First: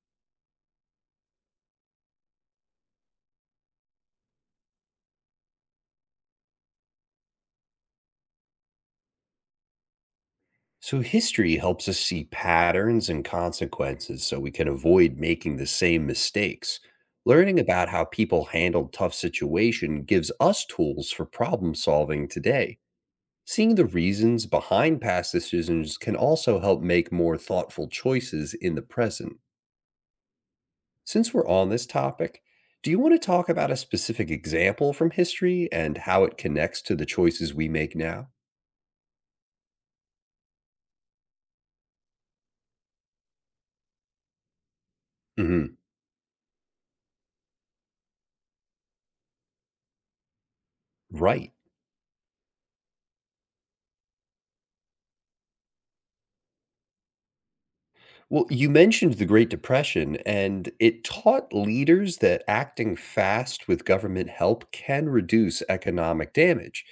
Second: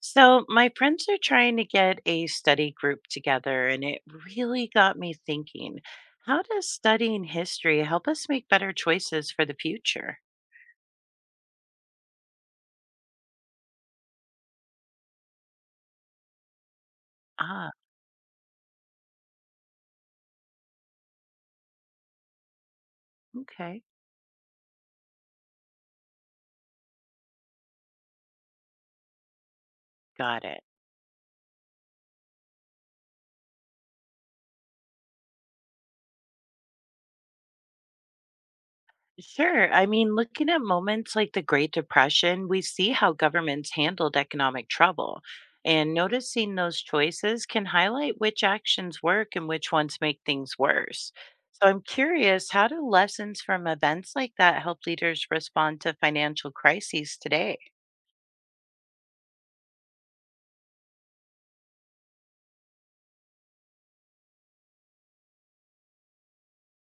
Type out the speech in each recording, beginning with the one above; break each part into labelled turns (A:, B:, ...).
A: So, my friends are trying to get a study group together, and it really got me thinking, how does studying history help us make better choices for the future?
B: So, history helps us see patterns and consequences so we can avoid making the same mistakes. Learning
A: Ah,
B: about how people handled tough situations gives us tools for problem solving today. Seeing
A: okay.
B: the reasons behind past decisions can also help make more thoughtful choices in the present.
A: Got it.
B: Since we're on this topic, do you want to talk about a specific example from history and how it connects to the choices we make now?
A: Sure. Looking at moments like the Great Depression, we see how governments handled economic trouble.
B: Hmm.
A: And noticing those choices can highlight which actions work and which ones make things worse.
B: Right.
A: So I'm curious, how do lessons from events like that help leaders respond to financial crises today?
B: Well, you mentioned the Great Depression, and it taught leaders that acting fast with government help can reduce economic damage.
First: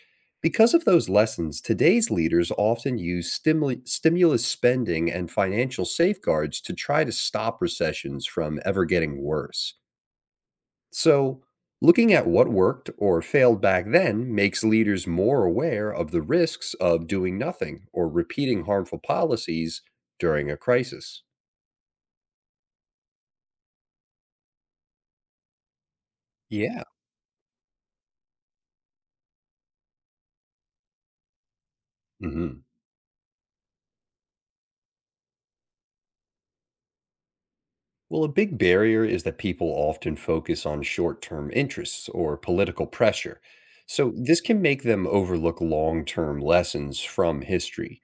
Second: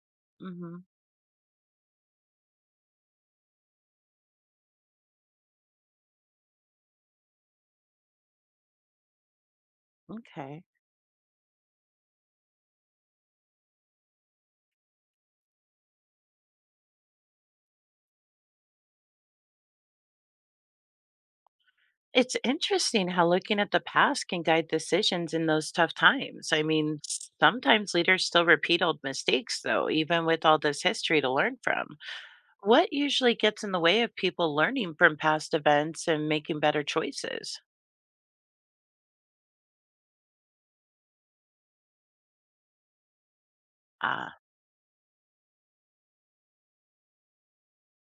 B: Because
A: Hmm.
B: of those lessons, today's leaders often use stimulus spending and financial safeguards to try to stop recessions from ever getting worse.
A: Okay.
B: So, looking at what worked or failed back then makes leaders more aware of the risks of doing nothing or repeating harmful policies during a crisis.
A: It's interesting how looking at the past can guide decisions in those tough times.
B: Yeah.
A: Sometimes leaders still repeat old mistakes, though, even with all this history to learn from.
B: Mhm.
A: What usually gets in the way of people learning from past events and making better choices?
B: Well, a big barrier is that people often focus on short term interests or political pressure. So,
A: Ah,
B: this can make them overlook long term lessons from history.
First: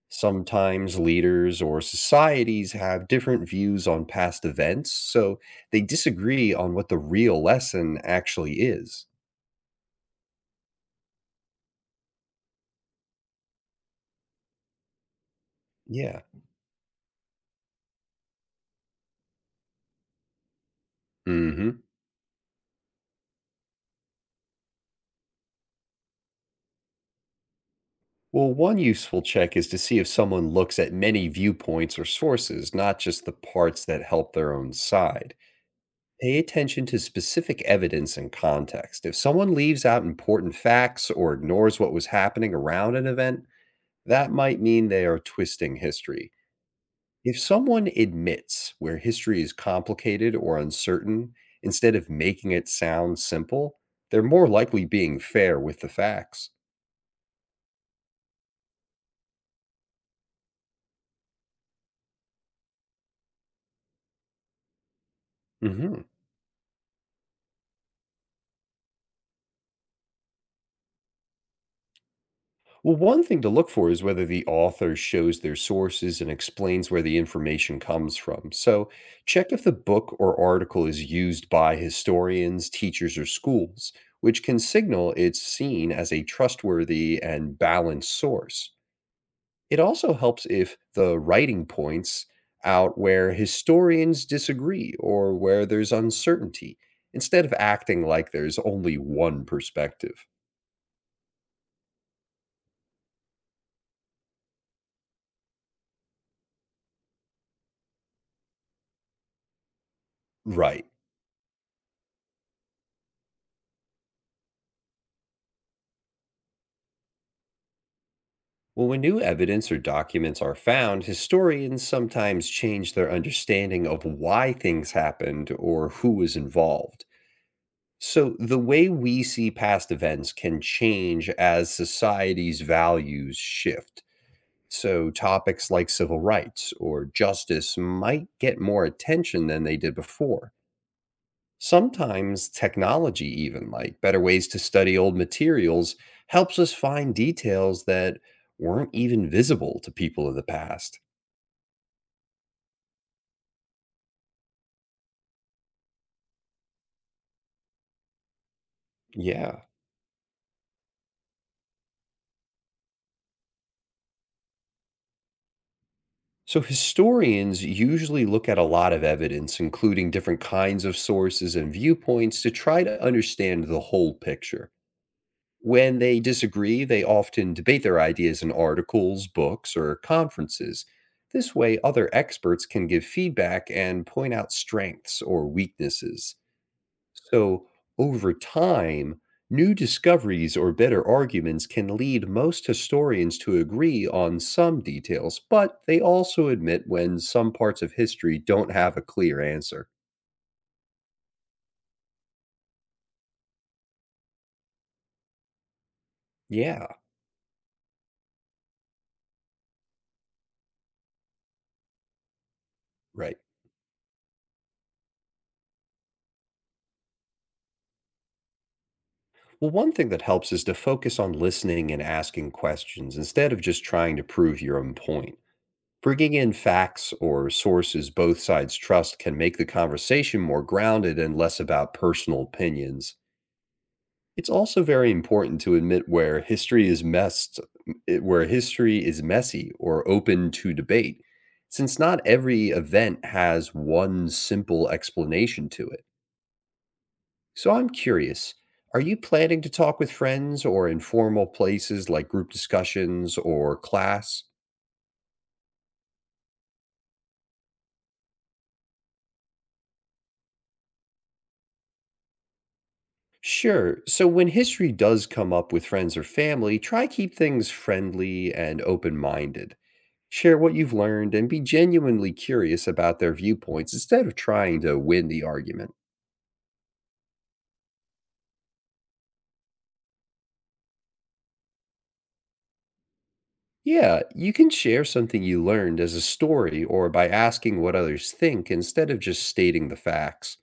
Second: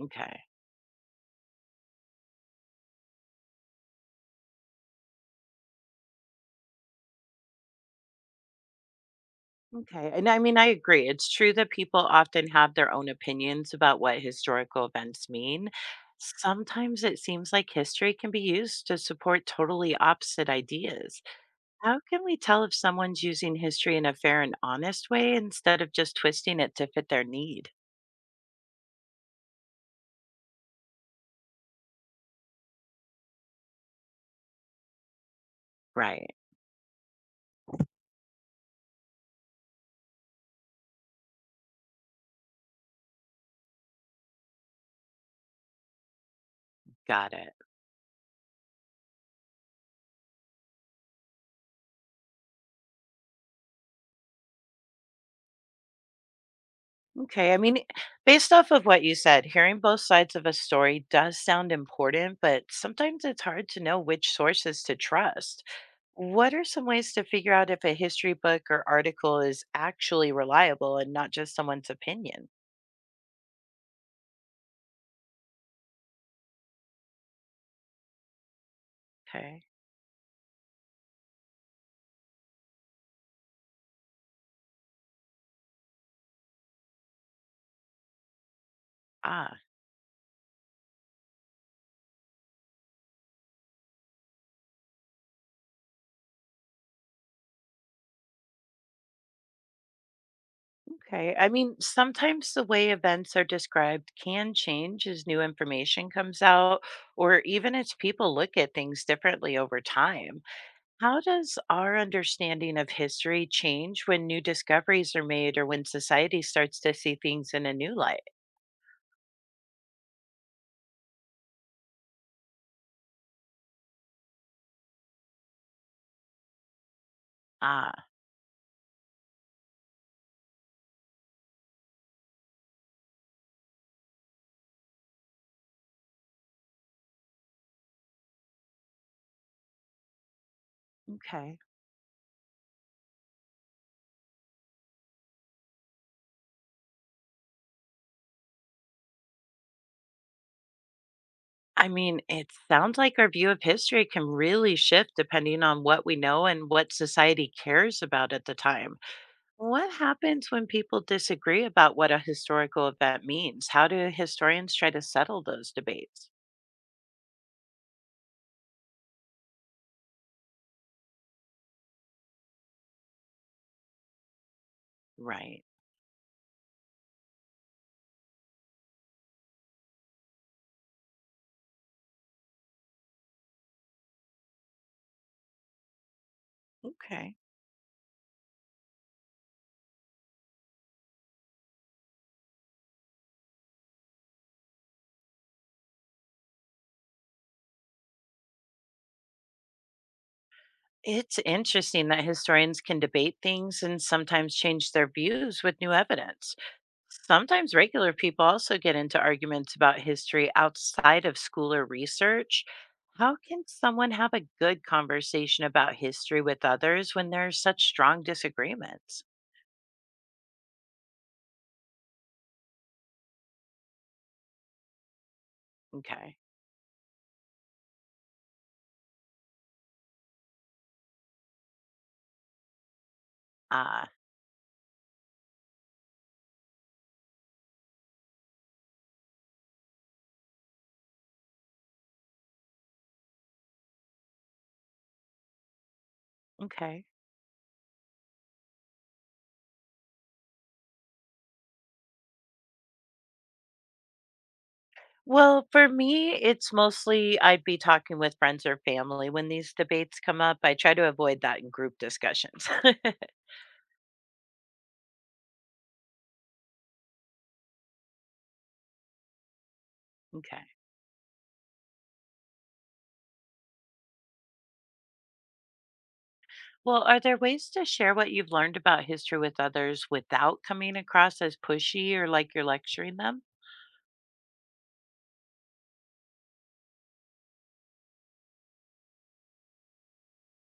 A: okay.
B: Sometimes leaders or societies have different views on past events, so they disagree on what the real lesson actually is.
A: Okay. And I agree. It's true that people often have their own opinions about what historical events mean.
B: Yeah.
A: Sometimes it seems like history can be used to support totally opposite ideas.
B: Hmm.
A: How can we tell if someone's using history in a fair and honest way instead of just twisting it to fit their need?
B: Well, one useful check is to see if someone looks at many viewpoints or sources, not just the parts that help their own side.
A: Right.
B: Pay attention to specific evidence and context. If someone leaves out important facts or ignores what was happening around an event, that might mean they are twisting history.
A: Got
B: If
A: it.
B: someone admits where history is complicated or uncertain instead of making it sound simple, they're more likely being fair with the facts.
A: Okay. Based off of what you said, hearing both sides of a story does sound important, but sometimes it's hard to know which sources to trust.
B: Mhm.
A: What are some ways to figure out if a history book or article is actually reliable and not just someone's opinion?
B: Well, one thing to look for is whether the author shows their sources and explains where the information comes from. So, check if
A: Okay.
B: the book or article is used by historians, teachers, or schools, which can signal it's seen as a trustworthy and balanced source.
A: Ah.
B: It also helps if the writing points out where historians disagree or where there's uncertainty, instead of acting like there's only one perspective.
A: Okay. Sometimes the way events are described can change as new information comes out, or even as people look at things differently over time.
B: Right.
A: How does our understanding of history change when new discoveries are made or when society starts to see things in a new light?
B: Well, when new evidence or documents are found, historians sometimes change their understanding of why things happened or who was involved.
A: Ah,
B: So, the way we see past events can change as society's values shift. So, topics like civil rights or justice might get more attention than they did before.
A: okay.
B: Sometimes technology, even like better ways to study old materials, helps us find details that weren't even visible to people of the past.
A: It sounds like our view of history can really shift depending on what we know and what society cares about at the time.
B: Yeah.
A: What happens when people disagree about what a historical event means? How do historians try to settle those debates?
B: So historians usually look at a lot of evidence, including different kinds of sources and viewpoints, to try to understand the whole picture.
A: Right.
B: When they disagree, they often debate their ideas in articles, books, or conferences. This way, other experts can give feedback and point out strengths or weaknesses.
A: Okay.
B: So, over time, new discoveries or better arguments can lead most historians to agree on some details, but they also admit when some parts of history don't have a clear answer.
A: It's interesting that historians can debate things and sometimes change their views with new evidence.
B: Yeah,
A: Sometimes regular people also get into arguments about history outside of school or research. How
B: right.
A: can someone have a good conversation about history with others when there's such strong disagreements?
B: Well, one thing that helps is to focus on listening and asking questions instead of just trying to prove your own point. Bringing
A: Okay.
B: in facts or sources both sides trust can make the conversation more grounded and less about personal opinions.
A: Ah,
B: It's also very important to admit where history is messed it- where history is messy or open to debate, since not every event has one simple explanation to it.
A: okay.
B: So I'm curious, are you planning to talk with friends or informal places like group discussions or class?
A: Well, for me, it's mostly I'd be talking with friends or family when these debates come up. I try to avoid that in group discussions.
B: Sure. So when history does come up with friends or family, try keep things friendly and open-minded. Share
A: Okay.
B: what you've learned and be genuinely curious about their viewpoints instead of trying to win the argument.
A: Well, are there ways to share what you've learned about history with others without coming across as pushy or like you're lecturing them?
B: Yeah, you can share something you learned as a story or by asking what others think instead of just stating the facts.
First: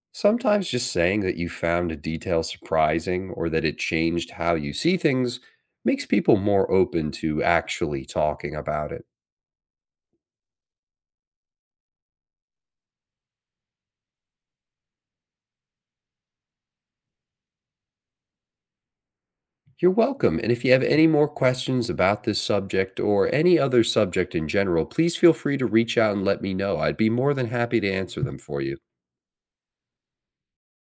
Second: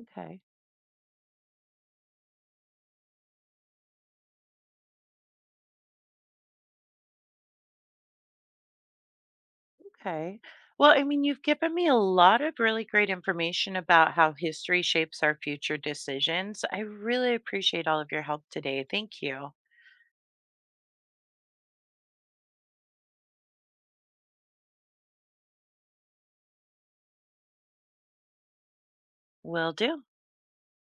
A: Okay.
B: Sometimes just saying that you found a detail surprising or that it changed how you see things makes people more open to actually talking about it.
A: Okay. Well, you've given me a lot of really great information about how history shapes our future decisions. I really appreciate all of your help today. Thank you.
B: You're welcome. And if you have any more questions about this subject or any other subject in general, please feel free to reach out and let me know. I'd be more than happy to answer them for you.
A: Will do.